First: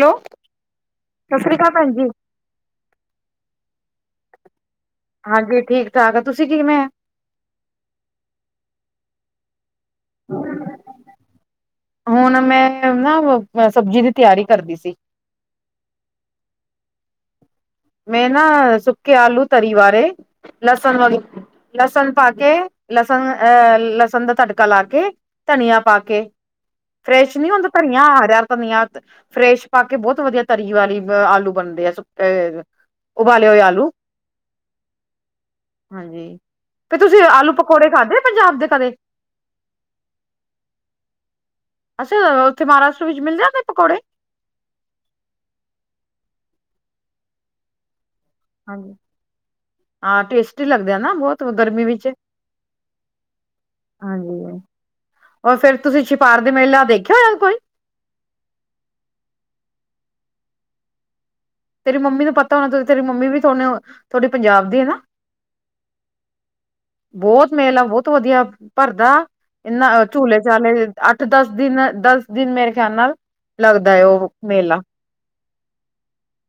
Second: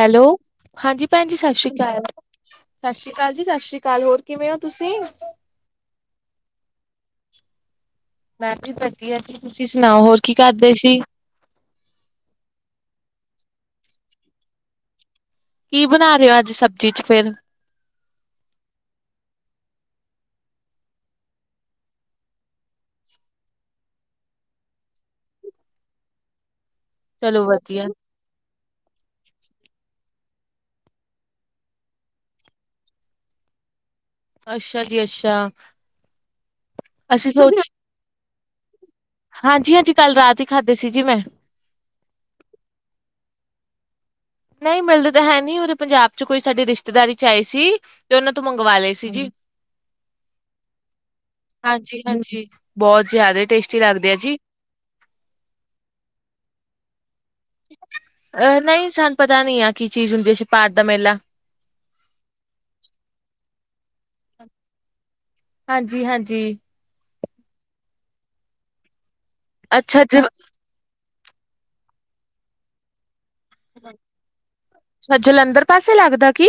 Hello ਹਾਂਜੀ ਭੈਣ ਜੀ ਸਤਿ ਸ੍ਰੀ ਅਕਾਲ ਸਤਿ ਸ਼੍ਰੀ ਅਕਾਲ ਜੀ ਸਤਿ ਸ਼੍ਰੀ ਅਕਾਲ ਹੋਰ ਕਿਵੇਂ ਓ ਹਾਂਜੀ ਠੀਕ ਠਾਕ ਤੁਸੀਂ ਕਿਵੇਂ ਹੋ ਮੈਮ ਜੀ ਵਧੀਆ ਜੀ ਤੁਸੀਂ ਸੁਣਾਓ ਹੋਰ ਕੀ ਕਰਦੇ ਸੀ ਹੁਣ ਨਾ ਮੈਂ ਸਬਜ਼ੀ ਦੀ ਤਿਆਰੀ ਕਰਦੀ ਸੀ ਕੀ ਬਣਾ ਰਿ ਓ ਅੱਜ ਸਬਜ਼ੀ ਚ ਫੇਰ ਮੈਂ ਨਾ ਸੁੱਕੇ ਆਲੂ ਤਰੀ ਵਾਲੇ ਲਸਣ ਵਾਲੇ ਲਸਣ ਪਾ ਕੇ ਲਸਣ ਅਹ ਲਸਣ ਦਾ ਤੜਕਾ ਲਾ ਕੇ ਧਨੀਆ ਪਾ ਕੇ ਫਰੈਸ਼ ਚਲੋ ਨੀ ਹੁੰਦਾ ਵਧੀਆ, ਧਨੀਆ ਆ ਹਰਾ ਧਨੀਆ ਫਰੈਸ਼ ਪਾ ਕੇ ਬਹੁਤ ਵਧੀਆ ਤਰੀ ਵਾਲੇ ਆਲੂ ਬਣਦੇ ਆ ਉਬਾਲੇ ਹੋਏ ਆਲੂ ਅੱਛਾ ਜੀ ਅੱਛਾ, ਹਾਂਜੀ, ਤੇ ਤੁਸੀਂ ਆਲੂ-ਪਕੌੜੇ ਖਾਧੇ ਪੰਜਾਬ ਦੇ ਕਦੇ? ਹਾਂਜੀ-ਹਾਂਜੀ ਕੱਲ ਰਾਤ ਹੀ ਖਾਧੇ ਸੀ ਜੀ ਮੈਂ। ਅੱਛਾ ਉੱਥੇ ਮਹਾਰਾਸ਼ਟਰ ਵਿੱਚ ਮਿਲ ਜਾਂਦੇ ਪਕੌੜੇ? ਨਹੀਂ ਮਿਲਦਾ ਤਾਂ ਹੈ ਨਹੀਂ ਉਰੇ ਪੰਜਾਬ 'ਚ ਕੋਈ ਸਾਡੀ ਰਿਸ਼ਤੇਦਾਰੀ 'ਚ ਆਏ ਸੀ। ਤੇ ਉਹਨਾਂ ਤੋਂ ਮੰਗਵਾ ਹਾਂਜੀ ਲਏ ਸੀ ਜੀ। ਹਾਂ ਟੇਸਟੀ ਲੱਗਦੇ ਆ ਨਾ ਬਹੁਤ ਗਰਮੀ ਵਿੱਚ ਹਾਂਜੀ-ਹਾਂਜੀ, ਬਹੁਤ ਜ਼ਿਆਦਾ ਟੇਸਟੀ ਲੱਗਦੇ ਆ ਜੀ। ਹਾਂਜੀ। ਔਰ ਫੇਰ ਤੁਸੀਂ ਛਿਪਾਰ ਦੇ ਮੇਲਾ ਦੇਖ ਅਹ ਨਹੀਂ ਸਾਨੂੰ ਪਤਾ ਨੀ ਆ ਕੀ ਚੀਜ਼ ਹੁੰਦੀ ਹੈ ਸਿਪਾਰ ਦਾ ਮੇਲਾ। ਤੇਰੀ ਮੰਮੀ ਨੂੰ ਪਤਾ ਹੋਣਾ ਤੇਰੀ ਮੰਮੀ ਵੀ ਥੋਨੇ ਥੋਡੇ ਪੰਜਾਬ ਦੀ ਹੈ ਨਾ? ਹਾਂਜੀ-ਹਾਂਜੀ ਬਹੁਤ ਮੇਲਾ ਬਹੁਤ ਵਧੀਆ ਭਰਦਾ, ਅੱਛਾ ਇਹਨਾ ਜ, ਝੂਲੇ-ਚਾਲੇ ਅੱਠ-ਦਸ ਦਿਨ ਦਸ ਦਿਨ ਮੇਰੇ ਖਿਆਲ ਨਾਲ ਲੱਗਦਾ ਹੈ ਉਹ ਮੇਲਾ। ਅੱਛਾ ਜਲੰਧਰ ਪਾਸੇ ਲੱਗਦਾ ਕੀ?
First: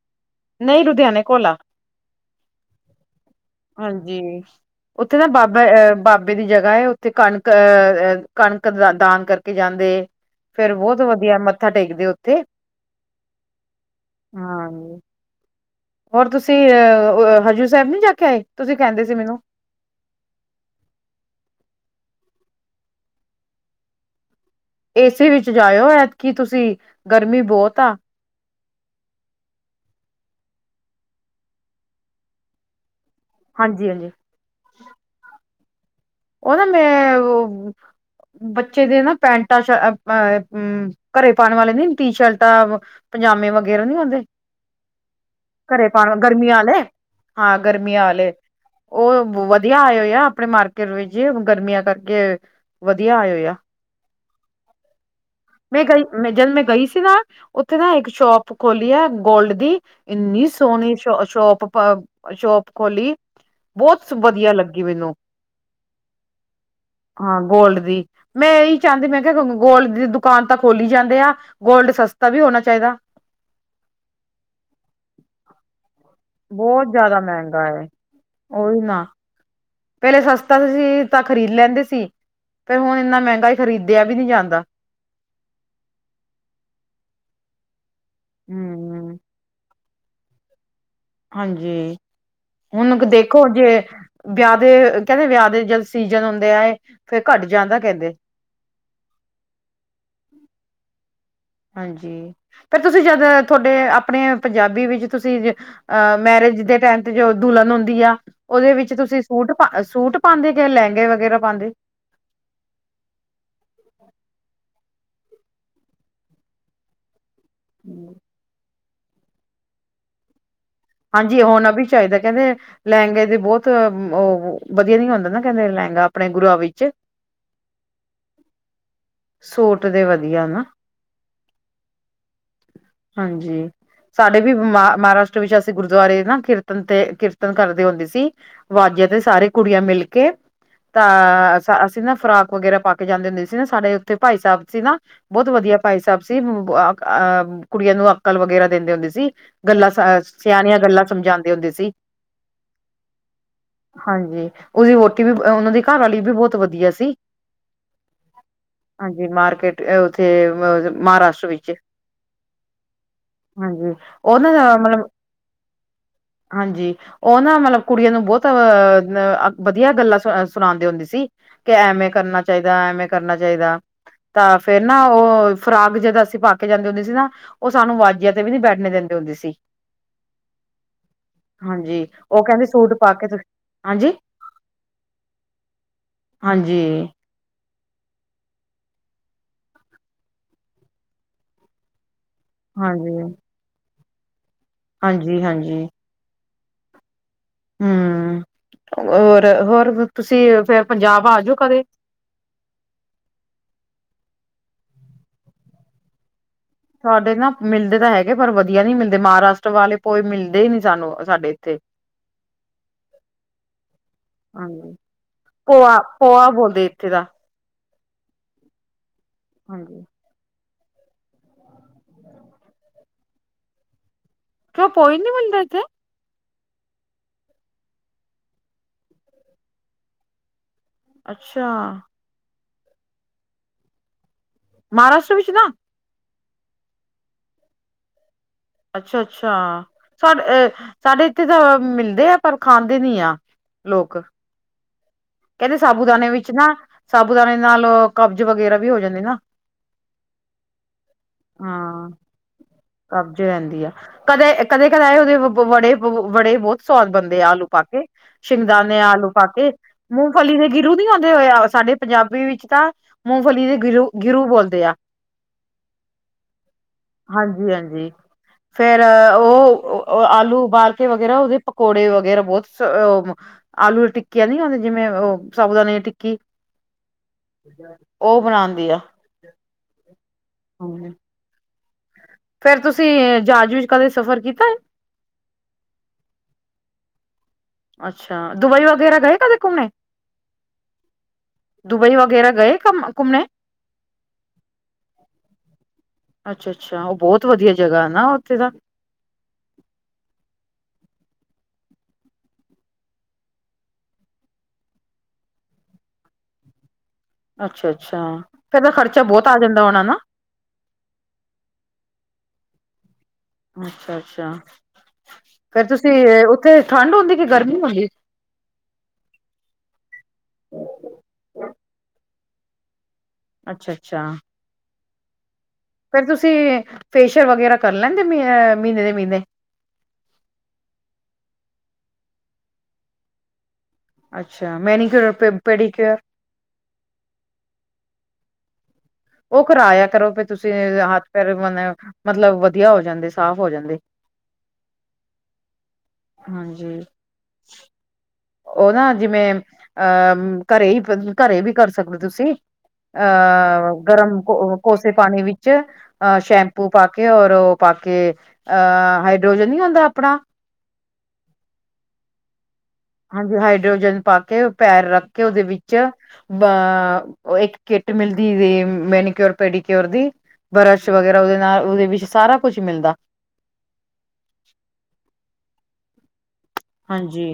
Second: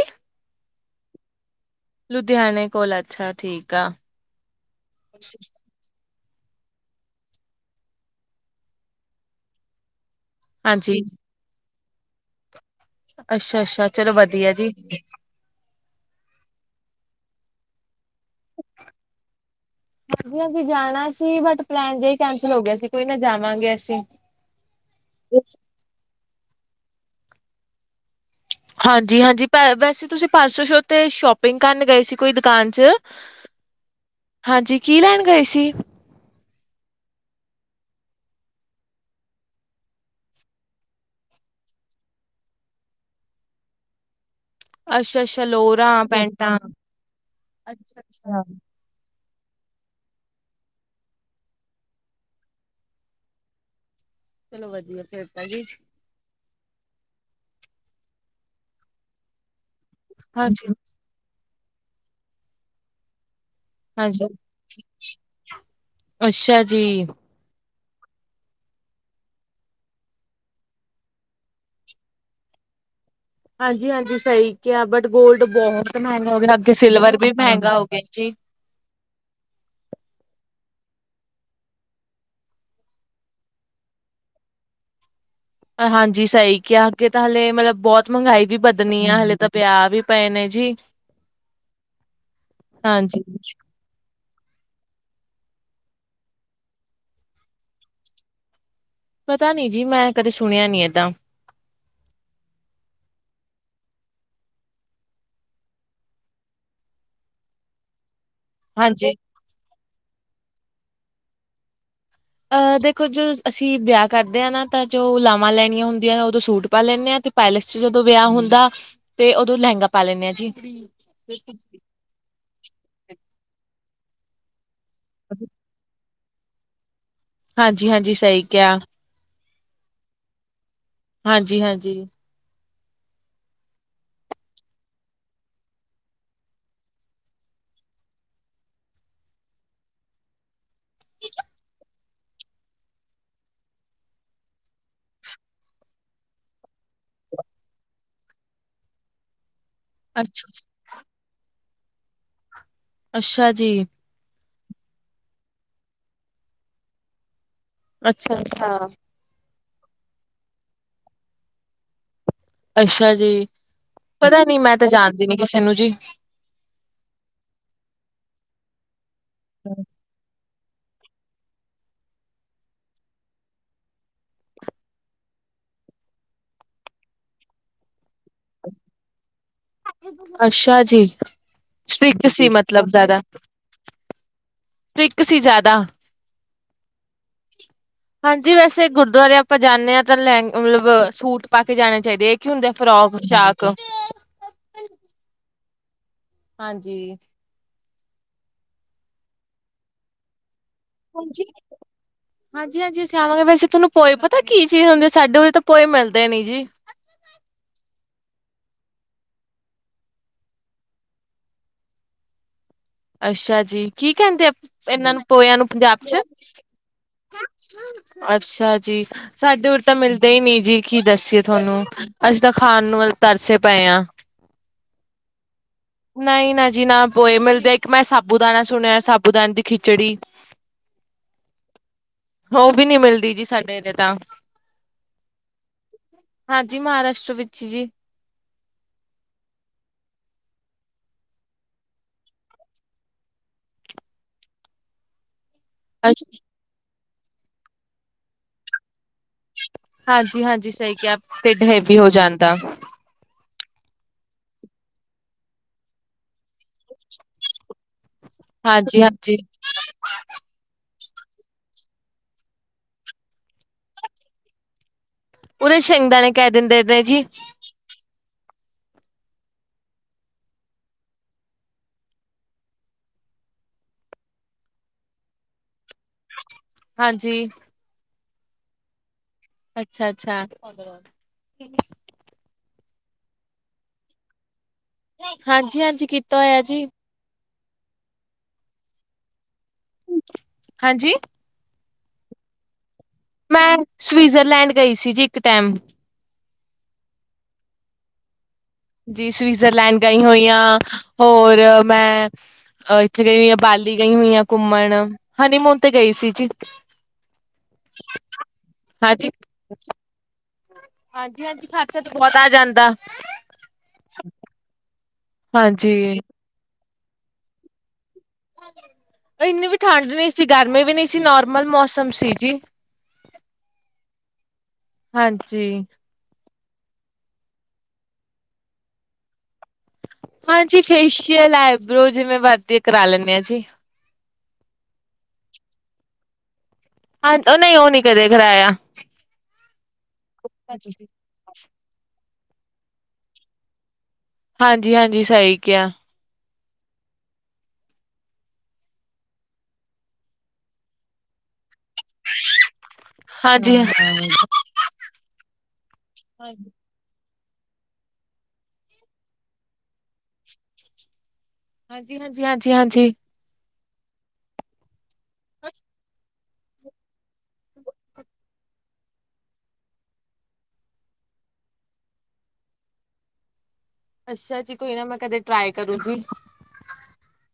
ਨਹੀਂ ਰੁਧਿਆਣੇ ਕੋੋਲ ਆ। ਲੁਧਿਆਣੇ ਕੋਲ ਅੱਛਾ। ਠੀਕ ਆ ਹਾਂਜੀ, ਉੱਥੇ ਨਾ ਬਾਬਾ ਅਹ ਬਾਬ ਬਾਬੇ ਦੀ ਜਗ੍ਹਾ ਹੈ ਉੱਥੇ ਕਣਕ ਅਹ ਕਣਕ ਦਾ ਦਾਨ ਕਰਕੇ ਜਾਂਦੇ। ਫਿਰ ਹਾਂਜੀ ਬਹੁਤ ਵਧੀਆ ਮੱਥਾ ਟੇਕਦੇ ਉੱਥੇ। ਅੱਛਾ-ਅੱਛਾ ਚਲੋ ਵਧੀਆ ਜੀ। ਹਾਂਜੀ। ਹੋਰ ਤੁਸੀਂ ਅਹ ਹਜੂਰ ਸਾਹਿਬ ਨੀ ਜਾ ਕੇ ਆਏ ਤੁਸੀਂ ਕਹਿੰਦੇ ਸੀ ਮੈਨੂੰ ਨਹੀਂ ਅਸੀਂ ਜਾਣਾ ਸੀ ਬਟ ਪਲੈਨ ਜਾ ਈ ਕੈਂਸਲ ਹੋ ਗਿਆ ਸੀ ਕੋਈ ਨਾ ਜਾਵਾਂਗੇ ਅਸੀਂ। ਏ ਸੀ ਵਿੱਚ ਜਾਇਓ ਐਤਕੀ ਤੁਸੀਂ ਗਰਮੀ ਬਹੁਤ ਆ। ਹਾਂਜੀ-ਹਾਂਜੀ ਵੈਸੇ ਤੁਸੀਂ ਪਰਸੋਂ ਸ਼ੋ ਤੇ ਸ਼ੋਪਿੰਗ ਕਰਨ ਗਏ ਸੀ ਕੋਈ ਦੁਕਾਨ ਚ। ਹਾਂਜੀ-ਹਾਂਜੀ। ਹਾਂਜੀ ਕੀ ਲੈਣ ਗਏ ਸੀ? ਉਹਨਾਂ ਮੈਂ ਉਹ ਬੱਚੇ ਦੇ ਨਾ ਪੈਂਟਾਂ ਅਹ ਘਰੇ ਪਾਉਣ ਵਾਲੇ ਨੇ ਟੀ ਸ਼ਰਟਾਂ ਪਜਾਮੇ ਵਗੈਰਾ ਨੀ ਆਉਂਦੇ। ਅੱਛਾ-ਅੱਛਾ ਲੋਰਾਂ, ਗਰਮੀਆਂ ਪੈਂਟਾਂ ਆਲੇ ਹਾਂ ਗਰਮੀਆਂ ਵਾਲੇ, ਅੱਛਾ-ਅੱਛਾ ਉਹ ਵਧੀਆ ਆਏ ਹੋਏ ਆ ਆਪਣੇ ਮਾਰਕੀਟ ਵਿੱਚ ਗਰਮੀਆਂ ਕਰਕੇ ਵਧੀਆ ਆਏ ਹੋਏ ਆ। ਚਲੋ ਵਧੀਆ ਫੇਰ ਤਾਂ ਜੀ। ਮੈਂ ਗਈ ਮੈਂ ਜਦ ਮੈਂ ਗਈ ਸੀ ਨਾ ਉੱਥੇ ਨਾ ਇੱਕ ਸ਼ੋਪ ਖੋਲੀ ਹੈ ਗੋਲਡ ਦੀ। ਇੰਨੀ ਹਾਂਜੀ-ਹਾਂਜੀ ਸੋਹਣੀ ਸ਼ੋ ਸ਼ੋਪ ਸ਼ੋਪ ਖੋਲੀ। ਬਹੁਤ ਵਧੀਆ ਲੱਗੀ ਮੈਨੂੰ। ਅੱਛਾ ਜੀ। ਹਾਂ ਗੋਲਡ ਮੈਂ ਇਹੀ ਚਾਹੁੰਦੀ ਮੈਂ ਕਿਹਾ ਗੋਲਡ ਦੀ ਦੁਕਾਨ ਤਾਂ ਖੋਲੀ ਜਾਂਦੇ ਆ ਗੋਲਡ ਸਸਤਾ ਵੀ ਹੋਣਾ ਚਾਹੀਦਾ। ਹਾਂਜੀ-ਹਾਂਜੀ ਸਹੀ ਕਿਹਾ ਬਟ ਗੋਲਡ ਬ ਬਹੁਤ ਮਹਿੰਗਾ ਹੋ ਗਿਆ ਅੱਗੇ ਬਹੁਤ ਸਿਲਵਰ ਜ਼ਿਆਦਾ ਵੀ ਮਹਿੰਗਾ ਹੋ ਹੈ ਗਿਆ ਜੀ। ਉਹੀ ਨਾ ਪਹਿਲੇ ਸਸਤਾ ਸੀ ਤਾਂ ਖ਼ਰੀਦ ਲੈਂਦੇ ਸੀ। ਫਿਰ ਹੁਣ ਇੰਨਾ ਮਹਿੰਗਾਾ ਏ ਖਰੀਦਿਆ ਵੀ ਨਹੀਂ ਜਾਂਦਾ। ਹਾਂਜੀ ਸਹੀ ਕਿਹਾ ਅੱਗੇ ਤਾਂ ਹਲੇ ਮਤਲਬ ਬਹੁਤ ਮਹਿੰਗਾਈ ਵੀ ਵੱਧਣੀ ਹਮ ਆ ਹਲੇ ਤਾਂ ਪਿਆ ਵੀ ਪਏ ਨੇ ਜੀ। ਹਾਂਜੀ, ਹੁਣ ਹਾਂਜੀ ਦੇਖੋ ਜੇ ਵਿਆਹ ਦੇ ਕਹਿੰਦੇ ਵਿਆਹ ਦੇ ਜਦ ਸੀਜਨ ਹੁੰਦੇ ਆ ਫਿਰ ਘੱਟ ਜਾਂਦਾ ਕਹਿੰਦੇ। ਪਤਾ ਨੀ ਜੀ ਮੈਂ ਕਦੇ ਸੁਣਿਆ ਨੀ ਏਦਾਂ। ਹਾਂਜੀ ਫਿਰ ਤੁਸੀਂ ਜਦ ਤੁਹਾਡੇ ਆਪਣੇ ਪੰਜਾਬੀ ਵਿੱਚ ਤੁਸੀਂ ਅ ਮੈਰਿਜ ਦੇ ਟਾਈਮ ਤੇ ਜੋ ਦੁਲਹਨ ਹੁੰਦੀ ਆ ਉਹਦੇ ਵਿੱਚ ਹਾਂਜੀ ਤੁਸੀਂ ਸੂਟ ਸੂਟ ਪਾਂਦੇ ਦੇ ਕਿ ਲਹਿੰਗੇ ਵਗੈਰਾ ਪਾਂਦੇ? ਅਹ ਦੇਖੋ ਜੋ ਅਸੀਂ ਵਿਆਹ ਕਰਦੇ ਹਾਂ ਨਾ ਤਾਂ ਜੋ ਲਾਵਾਂ ਲੈਣੀਆਂ ਹੁੰਦੀਆਂ ਉਦੋਂ ਸੂਟ ਪਾ ਲੈਂਦੇ ਆ ਤੇ ਪੈਲਸ ਚ ਜਦੋਂ ਵਿਆਹ ਹੁੰਦਾ। ਤੇ ਉਦੋਂ ਲਹਿੰਗਾ ਪਾ ਲੈਂਦੇ ਆ ਜੀ। ਹਾਂਜੀ ਹੋਣਾ ਵੀ ਚਾਹੀਦਾ ਕਹਿੰਦੇ ਲਹਿੰਗੇ ਦੇ ਬਹੁਤ ਉਹ। ਵਧੀਆ ਨ ਹੁੰਦਾ ਨਾ ਕਹਿੰਦੇ ਲਹਿੰਗਾ ਆਪਣੇ ਗੁਰੂਆਂ ਵਿੱਚ। ਹਾਂਜੀ-ਹਾਂਜੀ ਸਹੀ ਕਿਹਾ। ਸੂਟ ਦੇ ਵਧੀਆ ਨਾ। ਹਾਂਜੀ-ਹਾਂਜੀ। ਹਾਂਜੀ ਸਾਡੇ ਵੀ ਮ ਮਹਾਰਾਸ਼ਟਰ ਵਿੱਚ ਅਸੀ ਗੁਰੂਦੁਆਰੇ ਨਾ ਕੀਰਤਨ ਤੇ ਕੀਰਤਨ ਕਰਦੇ ਹੁੰਦੀ ਸੀ ਵਾਜ਼ੇ ਤੇ ਸਾਰੇ ਕੁੜੀਆਂ ਮਿਲ ਕੇ ਤਾਂ ਅਸੀਂ ਨਾ ਫਰਾਕ ਵਗੈਰਾ ਪਾ ਕੇ ਜਾਂਦੇ ਹੁੰਦੇ ਸੀ ਨਾ ਸਾਡੇ ਉੱਥੇ ਭਾਈ ਸਾਹਿਬ ਸੀ ਨਾ ਬਹੁਤ ਵਧੀਆ ਭਾਈ ਸਾਹਿਬ ਸੀ ਅਹ ਕੁੜੀਆਂ ਨੂੰ ਅਕਲ ਵਗੈਰਾ ਦਿੰਦੇ ਹੁੰਦੇ ਸੀ। ਗੱਲਾਂ ਸ ਅੱਛਾ ਜੀ, ਸਿਆਣੀਆਂ ਗੱਲਾਂ ਸਮਝਾਉਂਦੇ ਹੁੰਦੇ ਸੀ। ਅੱਛਾ ਜੀ। ਹਾਂਜੀ ਉਹਦੀ ਵੋਟੀ ਵੀ ਉਹਨਾਂ ਦੀ ਘਰ ਵਾਲੀ ਵੀ ਬਹੁਤ ਵਧੀਆ ਸੀ। ਅੱਛਾ-ਅੱਛਾ। ਹਾਂਜੀ ਮਾਰਕੀਟ ਉੱਥੇ ਅਹ ਮਹਾਰਾਸ਼ਟਰ ਵਿੱਚ। ਅੱਛਾ ਜੀ ਹਾਂਜੀ ਪਤਾ ਉਨਾਂ ਨੀ ਦਾ ਮੈਂ ਤਾਂ ਮਤਲਬ ਜਾਣਦੀ ਨੀ ਕਿਸੇ ਨੂੰ ਜੀ ਹਾਂਜੀ ਉਹ ਨਾ ਮਤਲਬ ਕੁੜੀਆਂ ਨੂੰ ਬਹੁਤ ਅਹ ਵਧੀਆ ਗੱਲਾਂ ਸੁ ਸੁਣਾਉਂਦੇ ਹੁੰਦੀ ਸੀ ਕਿ ਐਮੇ ਕਰਨਾ ਚਾਹੀਦਾ ਐਮੇ ਕਰਨਾ ਚਾਹੀਦਾ। ਤਾਂ ਫੇਰ ਨਾ ਉਹ ਫਰਾਕ ਜਦੋਂ ਅਸੀਂ ਪਾ ਕੇ ਜਾਂਦੇ ਹੁੰਦੇ ਸੀ ਨਾ ਉਹ ਸਾਨੂੰ ਵੱਜ ਤੇ ਵੀ ਨੀ ਬੈਠਣੇ ਦਿੰਦੇ ਹੁੰਦੇ ਸੀ। ਅੱਛਾ ਜੀ ਹਾਂਜੀ ਸਟ੍ਰਿਕਟ ਉਹ ਸੀ ਕਹਿੰਦੇ ਮਤਲਬ ਸੂਟ ਪਾ ਜ਼ਿਆਦਾ। ਕੇ ਤੁਸੀਂ ਹਾਂਜੀ ਕ ਸੀ ਜ਼ਿਆਦਾ। ਹਾਂਜੀ ਹਾਂਜੀ ਵੈਸੇ ਗੁਰਦੁਆਰੇ ਆਪਾਂ ਜਾਂਨੇ ਹਾਂ ਤਾਂ ਲੈਂ ਮਤਲਬ ਸੂਟ ਪਾ ਕੇ ਜਾਣੇ ਚਾਹੀਦੇ ਹੈ। ਕੀ ਹੁੰਦੇ ਫਰੋਕ ਸ਼ਾਕ? ਹਾਂਜੀ-ਹਾਂਜੀ। ਹਾਂਜੀ। ਹੁੰ ਹੋਰ, ਹੋਰ ਤੁਸੀਂ ਫਿਰ ਹਾਂਜੀ, ਹਾਂਜੀ-ਹਾਂਜੀ, ਅਸੀਂ [unintelligible] ਵੈਸੇ ਤੁਹਨੂੰ ਪਏ ਤਾਂ ਕੀ ਚੀਜ਼ ਹੁੰਦੀ ਸਾਡੇ ਉਰੇ ਤਾਂ ਪੋਏ ਮਿਲਦੇ ਨੀ ਜੀ। ਸਾਡੇ ਨਾ ਮਿਲਦੇ ਤਾਂ ਹੈਗੇ ਪਰ ਵਧੀਆ ਨੀ ਮਿਲਦੇ ਮਹਾਰਾਸ਼ਟਰ ਵਾਲੇ ਕੋਈ ਮਿਲਦੇ ਹੀ ਨੀ ਸਾਨੂੰ ਸਾਡੇ ਇੱਥੇ। [unintelligible] ਅੱਛਾ ਜੀ ਕੀ ਕਹਿੰਦੇ ਆ ਹਾਂਜੀ ਇਹਨਾਂ ਨੂੰ ਪੋਇਆਂ ਨੂੰ ਪੋਆ ਪੰਜਾਬ ਚ? ਪੋਆ ਬੋਲਦੇ ਇੱਥੇ ਦਾ ਅੱਛਾ ਜੀ ਸਾਡੇ ਉਰ ਤਾਂ ਹਾਂਜੀ ਮਿਲਦੇ ਹੀ ਨੀ ਜੀ। ਕੀ ਦੱਸੀਏ ਤੁਹਾਨੂੰ ਅਸੀਂ ਤਾਂ ਖਾਣ ਨੂੰ ਤਰਸੇ ਪਏ ਹਾਂ। ਕਿਉਂ ਪੋਏ ਨੀ ਮਿਲਦੇ ਇੱਥੇ? ਨਹੀਂ ਨਾ ਜੀ ਨਾ ਪੋਏ ਮਿਲਦੇ ਇੱਕ ਮੈਂ ਸਾਬੂ ਦਾਣਾ ਸੁਣਿਆ ਸਾਬੂ ਦਾਣੇ ਦੀ ਖਿਚੜੀ। ਅੱਛਾ। ਉਹ ਵੀ ਨੀ ਮਿਲਦੀ ਜੀ ਸਾਡੇ ਇਥੇ ਤਾਂ। ਮਹਾਰਾਸ਼ਟਰ ਵਿੱਚ ਨਾ। ਹਾਂਜੀ ਮਹਾਰਾਸ਼ਟਰ ਵਿੱਚ ਜੀ। ਅੱਛਾ-ਅੱਛਾ ਸਾਡੇ ਸਾਡੇ ਇੱਥੇ ਤਾਂ ਮਿਲਦੇ ਆ ਪਰ ਖਾਂਦੇ ਨੀ ਆ। ਲੋਕ। ਕਹਿੰਦੇ ਸਾਬੂ ਦਾਣੇ ਵਿੱਚ ਨਾ ਸਾਬੂ ਦਾਣੇ ਨਾਲ ਕਬਜ਼ ਵਗੈਰਾ ਵੀ ਹੋ ਜਾਂ ਹਾਂਜੀ-ਹਾਂਜੀ ਸਹੀ ਕਿਹਾ ਢਿੱਡ ਹੈਵੀ ਹਾਂ ਹੋ ਜਾਂਦਾ। ਕਬਜ਼ ਰਹਿੰਦੀ ਕਦੇ, ਕਦੇ-ਕਦੇ ਆਏ ਉਹਦੇ ਵ-ਵ ਵੜੇ ਵ-ਵ ਵੜੇ ਬਹੁਤ ਸਵਾਦ ਬੰਦੇ ਆਲੂ ਪਾ ਕੇ ਸ਼ਿੰਗਦਾਨੇ ਆਲੂ ਹਾਂਜੀ-ਹਾਂਜੀ। ਪਾ ਕੇ। ਮੂੰਗਫਲੀ ਦੇ ਗਿਰੂ ਨੀ ਆਉਂਦੇ ਹੋਏ ਆ ਸਾਡੇ ਪੰਜਾਬੀ ਵਿੱਚ ਤਾਂ ਮੂੰਗਫਲੀ ਦੇ ਗਿਰੂ ਗਿਰੂ ਬੋਲਦੇ ਆ। ਉਹਨੇ ਸ਼ਿੰਦਣੇ ਕਹਿ ਦਿੰਦੇ ਨੇ ਜੀ। ਹਾਂਜੀ-ਹਾਂਜੀ ਫੇਰ ਉਹ ਆਲੂ ਉਬਾਲ ਕੇ ਵਗੈਰਾ ਉਹਦੇ ਪਕੌੜੇ ਵਗੈਰਾ ਬਹੁਤ। ਆਲੂ ਦੀ ਟਿੱਕੀ ਆ ਨ ਜਿਵੇਂ ਉਹ ਸਾਾਬੂਦਾਨ ਦੀ ਟਿੱਕੀ। ਹਾਂਜੀ। ਉਹ ਬਣਾਉਂਦੀ ਆ। ਅੱਛਾ, ਅੱਛਾ। ਹਾਂਜੀ। ਫੇਰ ਤੁਸੀਂ ਜਹਾਜ ਵਿੱਚ ਕਦੇ ਸਫ਼ਰ ਕੀਤਾ ਹੈ। ਹਾਂਜੀ, ਹਾਂਜੀ ਕੀਤਾ ਹੋਇਆ ਜੀ। ਅੱਛਾ ਦੁਬਈ ਵਗੈਰਾ ਗਏ ਕਦੀ। ਹਾਂਜੀ। ਦੁਬਈ ਵਗੈਰਾ ਗਏ ਕੰ। ਮੈਂਸਵਿਜ਼ਰਲੈਂਡ ਗਈ ਸੀ ਜੀ ਇੱਕ ਟਾਈਮ ਅੱਛਾ, ਅੱਛਾ ਉਹ ਬਹੁਤ ਵਧੀਆ ਜਗ੍ਹਾ ਹੈ ਨਾ। ਉੱਥੇ ਦਾ ਜੀ ਸਵਿਜ਼ਰਲੈਂਡ ਗਈ ਹੋਈਆਂ ਹੋਰ ਮੈਂ। ਅਹ ਇੱਥੇ ਗਈ ਹੋਈ ਆ ਬਾਲੀ ਗਈ ਹੋਈ ਆ ਘੁੰਮਣ ਹਨੀ ਮੂਨ ਤੇ ਗਈ ਸੀ ਜੀ। ਅੱਛਾ, ਅੱਛਾ ਫਿਰ ਇਹਦਾ ਖਰਚਾ ਬਹੁਤ ਆ ਜਾਂਦਾ ਹੋਣਾ। ਹਾਂਜੀ, ਹਾਂਜੀ ਖਰਚਾ ਤੇ ਬਹੁਤ ਆ ਜਾਂਦਾ। ਅੱਛਾ, ਅੱਛਾ ਫੇਰ ਹਾਂਜੀ। ਤੁਸੀਂ ਉੱਥੇ ਠੰਡ ਹੁੰਦੀ ਕਿ ਗਰਮੀ ਹੁੰਦੀ। ਇੰਨੀ ਵੀ ਠੰਢ ਨੀ ਸੀ ਗਰਮੀ ਵੀ ਨੀ ਸੀ ਨੋਰਮਲ ਮੌਸਮ ਸੀ ਜੀ। ਅੱਛਾ, ਅੱਛਾ। ਹਾਂਜੀ। ਤੇ ਫੇਸ਼ੀਅਲ ਵਗੈਰਾ ਕਰ ਲੈਂਦੇ ਮ ਮਹੀਨੇ ਦੇ ਮਹੀਨੇ। ਹਾਂਜੀ। ਫੇਸ਼ੀਅਲ, ਐਬਰੋ ਜਿਵੇਂ ਵਰਧਏ ਕਰਾ ਲੈਂਦੇ ਆ ਜੀ। ਅੱਛਾ। ਮੈਂ ਨਹੀਂ ਚੋਰ ਪੈਰੀ ਹਾਂ ਉਹ ਨਹੀਂ ਉਹ ਨੀ ਕਦੇ ਕਰਾਇਆ। ਉਹ ਕਰਵਾਇਆ ਕਰੋ ਫਿਰ ਤੁਸੀਂ ਹੱਥ ਪੈਰ ਮਨ। ਮਤਲਬ ਵਧੀਆ ਹੋ ਜਾਂਦੇ ਸਾਫ਼ ਹੋ ਜਾਂਦੇ। ਹਾਂਜੀ- ਹਾਂਜੀ ਸਹੀ ਕਿਹਾ ਆ। ਹਾਂਜੀ। ਉਹ ਨਾ ਜਿਵੇਂ ਅਹ ਘਰੇ ਘਰੇ ਵੀ ਕਰ ਸਕਦੇ ਤੁਸੀਂ। ਹਾਂਜੀ। ਅਹ ਗਰਮ ਕੋ ਕੋਸੇ ਪਾਣੀ ਵਿੱਚ ਅਹ ਸ਼ੈਂਪੂ ਪਾ ਕੇ। ਕਿ ਹੋਰ ਉਹ ਪਾ ਕੇ ਅਹ ਹਾਈਡ੍ਰੋਜਨ ਨੀ ਆਉਂਦਾ ਆਪਣਾ। ਹਾਂਜੀ -ਹਾਂਜੀ, ਹਾਂਜੀ -ਹਾਂਜੀ। ਯੋਜਨ ਪਾ ਕੇ ਪੈਰ ਰੱਖ ਕੇ ਉਹਦੇ ਵਿੱਚ। ਬ ਇੱਕ ਕਿੱਟ ਮਿਲਦੀ ਮੈਨੀਕਿਓਰ ਪੈਡੀਕਿਓਰ ਦੀ। ਬਰਸ਼ ਵਗੈਰਾ ਉਹਦੇ ਨਾਲ ਉਹਦੇ ਵਿੱਚ ਸਾਰਾ ਕੁਛ ਮਿਲਦਾ। ਅੱਛਾ ਜੀ ਕੋਈ ਨਾ ਮੈਂ ਕਦੇ ਟਰਾਈ ਕਰੂ ਜੀ। ਹਾਂਜੀ।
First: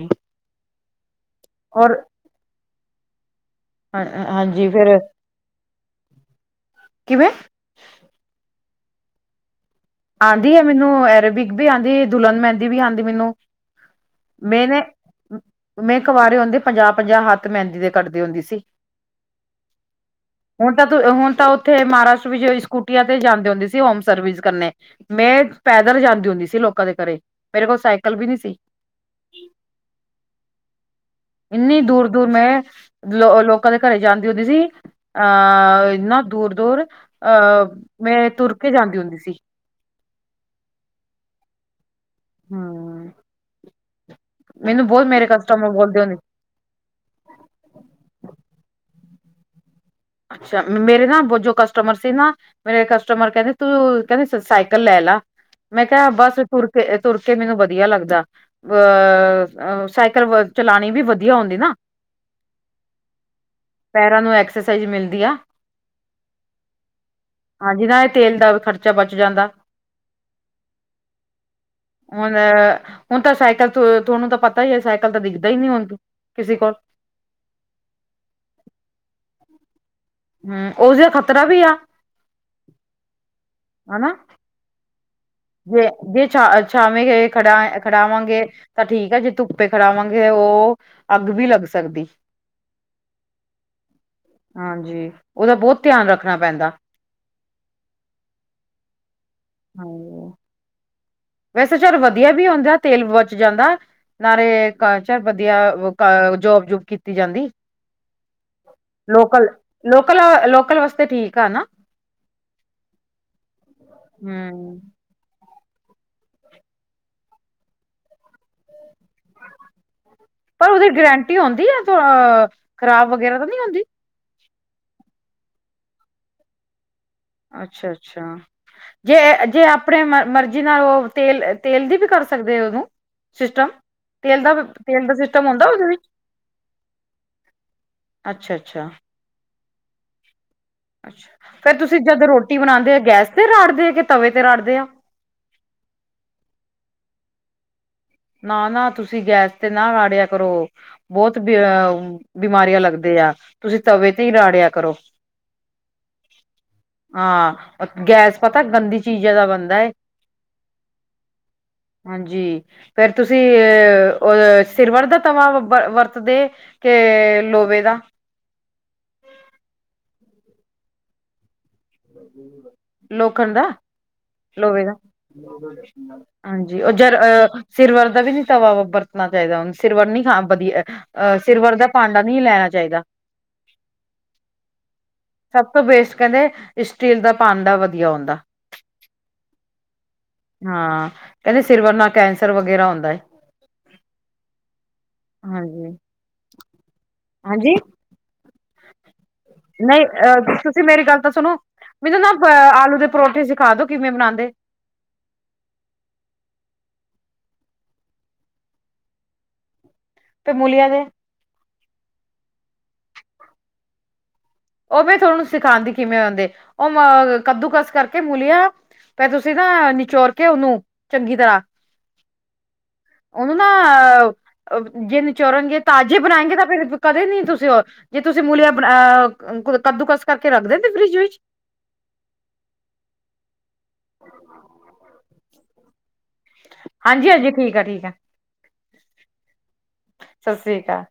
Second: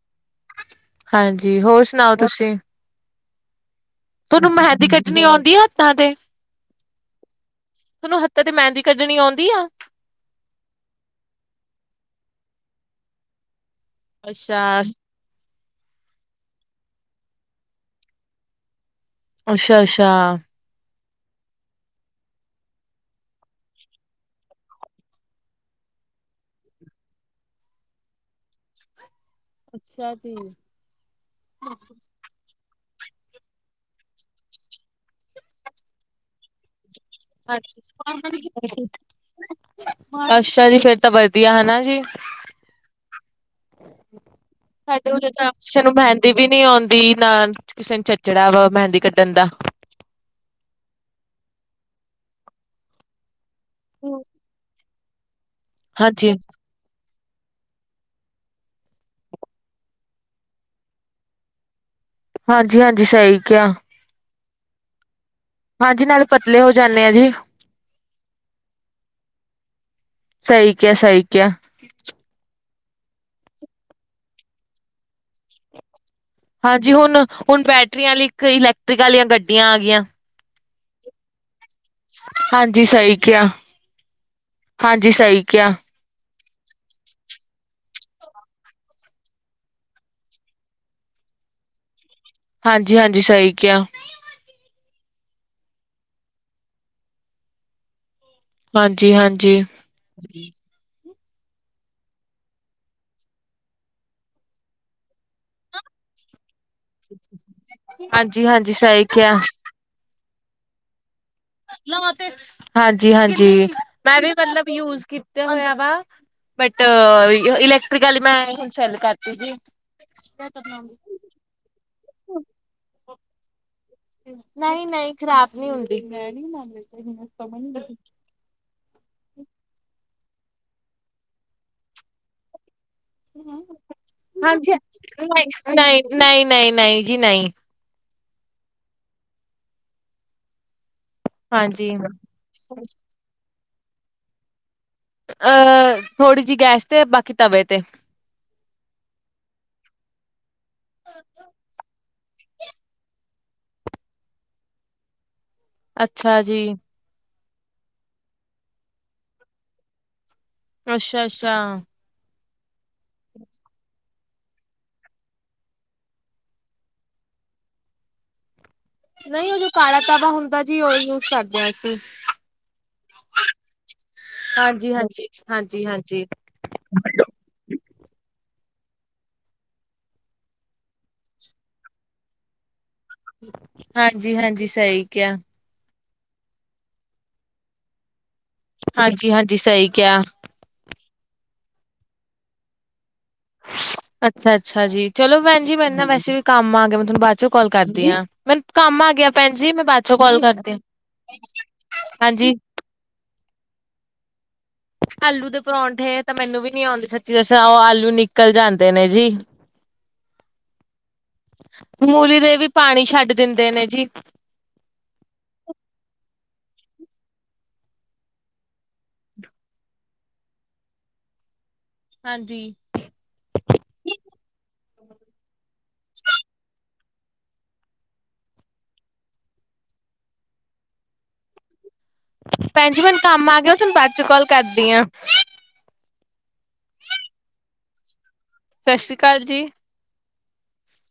ਹਾਂਜੀ ਹੋਰ ਔਰ ਸੁਣਾਓ ਤੁਸੀਂ। ਹਾਂ ਤੁਹਾਨੂੰ ਹਾਂਜੀ ਮਹਿੰਦੀ ਫੇਰ ਕੱਢਣੀ ਆਉਂਦੀ ਆ ਹੱਥਾਂ ਤੇ ਕਿਵੇਂ ਤੁਹਾਨੂੰ ਹੱਥਾਂ ਤੇ ਮਹਿੰਦੀ। ਕੱਢਣੀ ਆਉਂਦੀ ਆ ਆਉਂਦੀ ਹੈ ਮੈਨੂੰ ਐਰੇਬਿਕ ਵੀ ਆਉਂਦੀ, ਦੁਲਨ ਮਹਿੰਦੀ ਵੀ ਆਉਂਦੀ ਮੈਨੂੰ। ਅੱਛਾ ਮੈਂਨੇ। ਮੈਂ ਕਵਾਰੇ ਹੁੰਦੇ ਪੰਜਾਹ ਪੰਜਾਹ ਹੱਥ ਮਹਿੰਦੀ ਦੇ ਕੱਡਦੇ ਹੁੰਦੀ ਸੀ। ਅੱਛਾ, ਅੱਛਾ। ਹੁਣ ਤਾਂ ਹੁਣ ਤਾਂ ਉੱਥੇ ਮਹਾਰਾਸ਼ਟਰ ਵਿੱਚ ਸਕੂਟੀਆਂ ਤੇ ਜਾਂਦੇ ਹੁੰਦੇ ਸੀ ਹੋਮ ਸਰਵਿਸ ਕਰਨੇ। ਮੈਂ ਪੈਦਲ ਜਾਂਦੀ ਹੁੰਦੀ ਸੀ ਲੋਕਾਂ ਦੇ ਘਰੇ ਮੇਰੇ ਕੋਲ ਸਾਈਕਲ ਵੀ ਨਹੀ ਸੀ। ਅੱਛਾ ਜੀ। ਇੰਨੀ ਦੂਰ ਦੂਰ ਮੈਂ। ਲੋ ਲੋਕਾਂ ਦੇ ਘਰੇ ਜਾਂਦੀ ਹੁੰਦੀ ਸੀ ਅਹ ਇੰਨਾ ਦੂਰ। ਦੂਰ ਅਹ ਮੈਂ ਤੁਰਕੇ ਜਾਂਦੀ ਹੁੰਦੀ ਸੀ ਅੱਛਾ ਜੀ, ਫੇਰ ਤਾਂ ਵਧੀਆ ਹਨਾ ਜੀ। ਹੂੰ, ਨ ਸਾਡੇ ਉਰੇ ਤਾਂ ਕਿਸੇ ਨੂੰ ਮਹਿੰਦੀ ਵੀ ਨੀ ਆਉਂਦੀ, ਨਾ ਕਿਸੇ ਨੂੰ ਚੱਚੜਾ ਵਾ ਮਹਿੰਦੀ ਕੱਢ ਦਿੰਦਾ ਅੱਛਾ ਮੇਰੇ ਨਾ ਜੋ ਕਸਟਮਰ ਸੀ ਨਾ, ਮੇਰੇ ਕਸਟਮਰ ਕਹਿੰਦੇ ਤੂੰ ਕਹਿੰਦੇ ਸਾਈਕਲ ਲੈ ਲਾ, ਮੈਂ ਕਿਹਾ ਬਸ ਤੁਰ ਕੇ ਤੁਰ ਕੇ ਮੈਨੂੰ ਵਧੀਆ ਲੱਗਦਾ। [unintelligible] ਸਾਈਜ਼ ਮਿਲਦੀ ਆ ਹਾਂਜੀ, ਨਾਲੇ ਪਤਲੇ ਹੋ ਜਾਂਦੇ ਆ ਜੀ। ਹਾਂਜੀ ਨਾ ਇਹ ਤੇਲ ਦਾ ਵੀ ਖਰਚਾ ਬਚ ਜਾਂਦਾ। ਸਹੀ ਕਿਹਾ, ਸਹੀ ਕਿਹਾ। ਹੁਣ ਹੁਣ ਤਾਂ ਸਾਈਕਲ ਤੁਹਾਨੂੰ ਤਾਂ ਪਤਾ ਹੀ ਹੈ, ਸਾਈਕਲ ਤਾਂ ਦਿਖਦਾ ਹੀ ਨੀ ਹੁਣ। ਕਿਸੇ ਕੋਲ ਹਾਂਜੀ, ਹੁਣ- ਹੁਣ ਬੈਟਰੀਆਂ ਵਾਲੀ ਇੱਕ ਇਲੈਕਟ੍ਰਿਕ ਆਲੀਆਂ ਗੱਡੀਆਂ ਆ ਗੀਆਂ। ਹੂੰ, ਉਸਦਾ ਖ਼ਤਰਾ ਵੀ ਆ। ਹਾਂਜੀ ਸਹੀ ਕਿਹਾ, ਹਨਾ ਹਾਂਜੀ ਸਹੀ ਕਿਹਾ। ਛ ਛਾਵੇਂ ਖੜਾ ਖੜਾਵਾਂਗੇ ਤਾਂ ਠੀਕ ਐ, ਜੇ ਧੁੱਪੇ ਖੜਾਵਾਂਗੇ ਉਹ ਅੱਗ ਵੀ ਲੱਗ ਸਕਦੀ। ਹਾਂਜੀ -ਹਾਂਜੀ, ਸਹੀ ਕਿਹਾ। ਹਾਂਜੀ, ਉਹਦਾ ਬਹੁਤ ਧਿਆਨ ਰੱਖਣਾ ਪੈਂਦਾ। ਹਾਂਜੀ- ਹਾਂਜੀ ਹਾਂਜੀ, ਵੈਸੇ ਚੱਲ ਵਧੀਆ ਵੀ ਹੁੰਦਾ, ਤੇਲ ਬੱਚ ਜਾਂਦਾ। ਨਾਲੇ ਕਾ ਚਾ ਵਧੀਆ ਕ ਜੋਬ ਕੀਤੀ ਜਾਂਦੀ, ਹਾਂਜੀ ਹਾਂਜੀ ਸਹੀ ਕਿਹਾ ਲੋਕਲ- ਲੋਕਲ- ਲੋਕਲ ਵਾਸਤੇ ਠੀਕ। ਆ ਨਾ ਹਾਂਜੀ -ਹਾਂਜੀ, ਮੈਂ ਵੀ ਮਤਲਬ ਹਮ ਯੂਜ ਤੇ ਹੋਆ ਵਾ ਪਰ ਨਹੀਂ -ਨਹੀਂ ਖ਼ਰਾਬ ਨੀ ਹੁੰਦੀ। ਅੱਛਾ -ਅੱਛਾ ਜੇ- ਜੇ ਆਪਣੇ ਮਤ ਮਰਜੀ ਨਾਲ ਉਹ ਤੇਲ -ਤੇਲ ਦੀ ਵੀ ਕਰ ਸਕਦੇ, ਉਹਨੂੰ ਸਿਸਟਮ। ਤੇਲ ਦਾ ਹਾਂਜੀ, ਤੇਲ ਦਾ ਸਿਸਟਮ ਹੁੰਦਾ ਨਹੀਂ ਉਹਦੇ ਵਿੱਚ -ਨਹੀਂ- ਨਹੀਂ- ਨਹੀਂ ਜੀ ਨਹੀਂ ਅੱਛਾ -ਅੱਛਾ। ਅੱਛਾ, ਫੇਰ ਹਾਂਜੀ ਤੁਸੀਂ ਜਦ ਰੋਟੀ ਬਣਾਂਦੇ ਓ ਗੈਸ ਤੇ ਰਾੜਦੇ ਓ, ਕਿ ਤਵੇ ਤੇ ਰਾੜਦੇ ਓ। ਅਹ ਥੋੜ੍ਹੀ ਜਿਹੀ ਗੈਸ ਤੇ, ਬਾਕੀ ਤਵੇ ਤੇ। ਨਾ- ਨਾ ਤੁਸੀਂ ਗੈਸ ਤੇ ਨਾ ਰਾੜਿਆ ਕਰੋ, ਬਹੁਤ ਬਿਮਾਰੀਆਂ ਲੱਗਦੇ ਆ, ਤੁਸੀਂ ਤਵੇ ਤੇ ਹੀ ਰਾੜਿਆ ਕਰੋ। ਅੱਛਾ ਜੀ, ਹਾਂ, ਗੈ- ਅੱਛਾ, ਅੱਛਾ। ਫਿਰ ਤੁਸੀਂ ਅ ਅ ਸਿਰਵਰ ਦਾ ਤਵਾ ਵ ਵਰਤਦੇ, ਕੇ ਲੋਵੇ ਦਾ। ਨਹੀਂ ਉਹ ਜੋ ਕਾਲਾ ਤਵਾ ਹੁੰਦਾ ਜੀ, ਉਹਹੀ ਯੂਜ਼ ਕਰਦੇ। ਹਾਂ ਅਸੀਂ। ਲੋਕਨ ਦਾ। ਲੋਵੇ ਦਾ, ਹਾਂਜੀ-ਹਾਂਜੀ, ਹਾਂਜੀ-ਹਾਂਜੀ। ਹਾਂਜੀ ਉਹ ਜਰ ਸਿਰਵਰ ਦਾ ਵੀ ਨੀ ਤਵਾ ਵਰਤਣਾ ਚਾਹੀਦਾ, ਉਹਨੂੰ ਸਿਰਵਰ ਨੀ ਖਾ ਵਧੀਆ, ਅਹ ਸਿਰਵਰ ਦਾ ਭਾਂਡਾ ਨਹੀਂ ਲੈਣਾ ਚਾਹੀਦਾ। ਹਾਂਜੀ- ਹਾਂਜੀ ਸਹੀ ਕਿਹਾ। ਸਭ ਤੋਂ ਬੇਸਟ ਕਹਿੰਦੇ ਸਟੀਲ ਦਾ ਭਾਂਡਾਂ ਵਧੀਆ ਹੁੰਦਾ। ਹਾਂਜੀ -ਹਾਂਜੀ ਸਹੀ ਕਿਹਾ। ਹਾਂ ਕਹਿੰਦੇ, ਸਿਰਵਰ ਨਾਲ ਕੈਂਸਰ ਵਗੈਰਾ ਹੁੰਦਾ ਹੈ। ਅੱਛਾ ਅੱਛਾ ਜੀ, ਚਲੋ ਭੈਣ ਜੀ ਮੈਂ ਨਾ ਵੈਸੇ ਵੀ ਕੰਮ ਆ ਗਿਆ, ਮੈਂ ਤੁਹਾਨੂੰ ਬਾਅਦ ਚੋਂ ਕਾਲ ਹਾਂਜੀ। ਕਰਦੀ ਆਂ। ਮੈਨੂੰ ਕੰਮ ਆ ਗਿਆ। ਭੈਣ ਜੀ ਮੈਂ ਬਾਅਦ ਨਹੀਂ ਚੋਂ ਕਾਲ ਅਹ, ਕਰਦੀ ਹਾਂ, ਤੁਸੀਂ ਮੇਰੀ ਗੱਲ ਤਾਂ ਸੁਣੋ। ਮੈਨੂੰ ਨਾ ਅ ਹਾਂਜੀ। ਆਲੂ ਦੇ ਪਰੌਠੇ ਸਿਖਾ ਦੋ, ਕਿਵੇਂ ਬਣਾਉਂਦੇ। ਆਲੂ ਦੇ ਪਰੌਂਠੇ, ਤਾਂ ਮੈਨੂੰ ਵੀ ਨੀ ਆਉਂਦੀ ਸੱਚੀ ਦਸਾਂ, ਔ ਆਲੂ ਨਿਕਲ ਜਾਂਦੇ ਨੇ ਜੀ। ਤੇ ਮੂਲਿਆਂ ਦੇ। ਮੂਲੀ ਦੇ ਵੀ, ਪਾਣੀ ਛੱਡ ਦਿੰਦੇ ਨੇ ਜੀ। ਉਹ ਮੈਂ ਥੋਨੂੰ ਸਿਖਾਉਂਦੀ ਕਿਵੇਂ ਆਦੇ, ਔ ਅ ਕੱਦੂ ਕਸ ਕਰਕੇ ਮੂਲਿਆਂ ਫੇਰ ਤੁਸੀਂ ਨਾ ਨਿਚੋੜ ਕੇ ਉਹਨੂੰ, ਚੰਗੀ ਤਰ੍ਹਾਂ ਹਾਂਜੀ ਉਹਨੂੰ ਨਾ ਜੇ ਨਿਚੋੜਨਗੇ, ਤਾਜ਼ੇ ਬਣਾਏਗੇ, ਤਾਂ ਫਿਰ ਕਰਦੇ ਨਹੀਂ ਤੁਸੀਂ ਔ, ਜੇ ਤੁਸੀਂ ਮੂਲਿਆਂ ਬ ਕੱਦੂ ਕਸ ਕਰਕੇ ਰੱਖ ਦੇਦੇ, ਫਰਿੱਜ ਵਿੱਚ। ਭੈਣ ਜੀ ਮੈਨੂੰ ਕੰਮ ਆ ਗਿਆ, ਮੈਂ ਤੁਹਾਨੂੰ ਬਾਅਦ ਚ ਕਾਲ ਕਰਦੀ ਆਂ। ਹਾਂਜੀ ਹਾਂਜੀ, ਠੀਕ ਐ, ਠੀਕ ਐ। ਸਤਿ ਸ੍ਰੀ ਅਕਾਲ ਜੀ। ਸਤਿ ਸ੍ਰੀ ਅਕਾਲ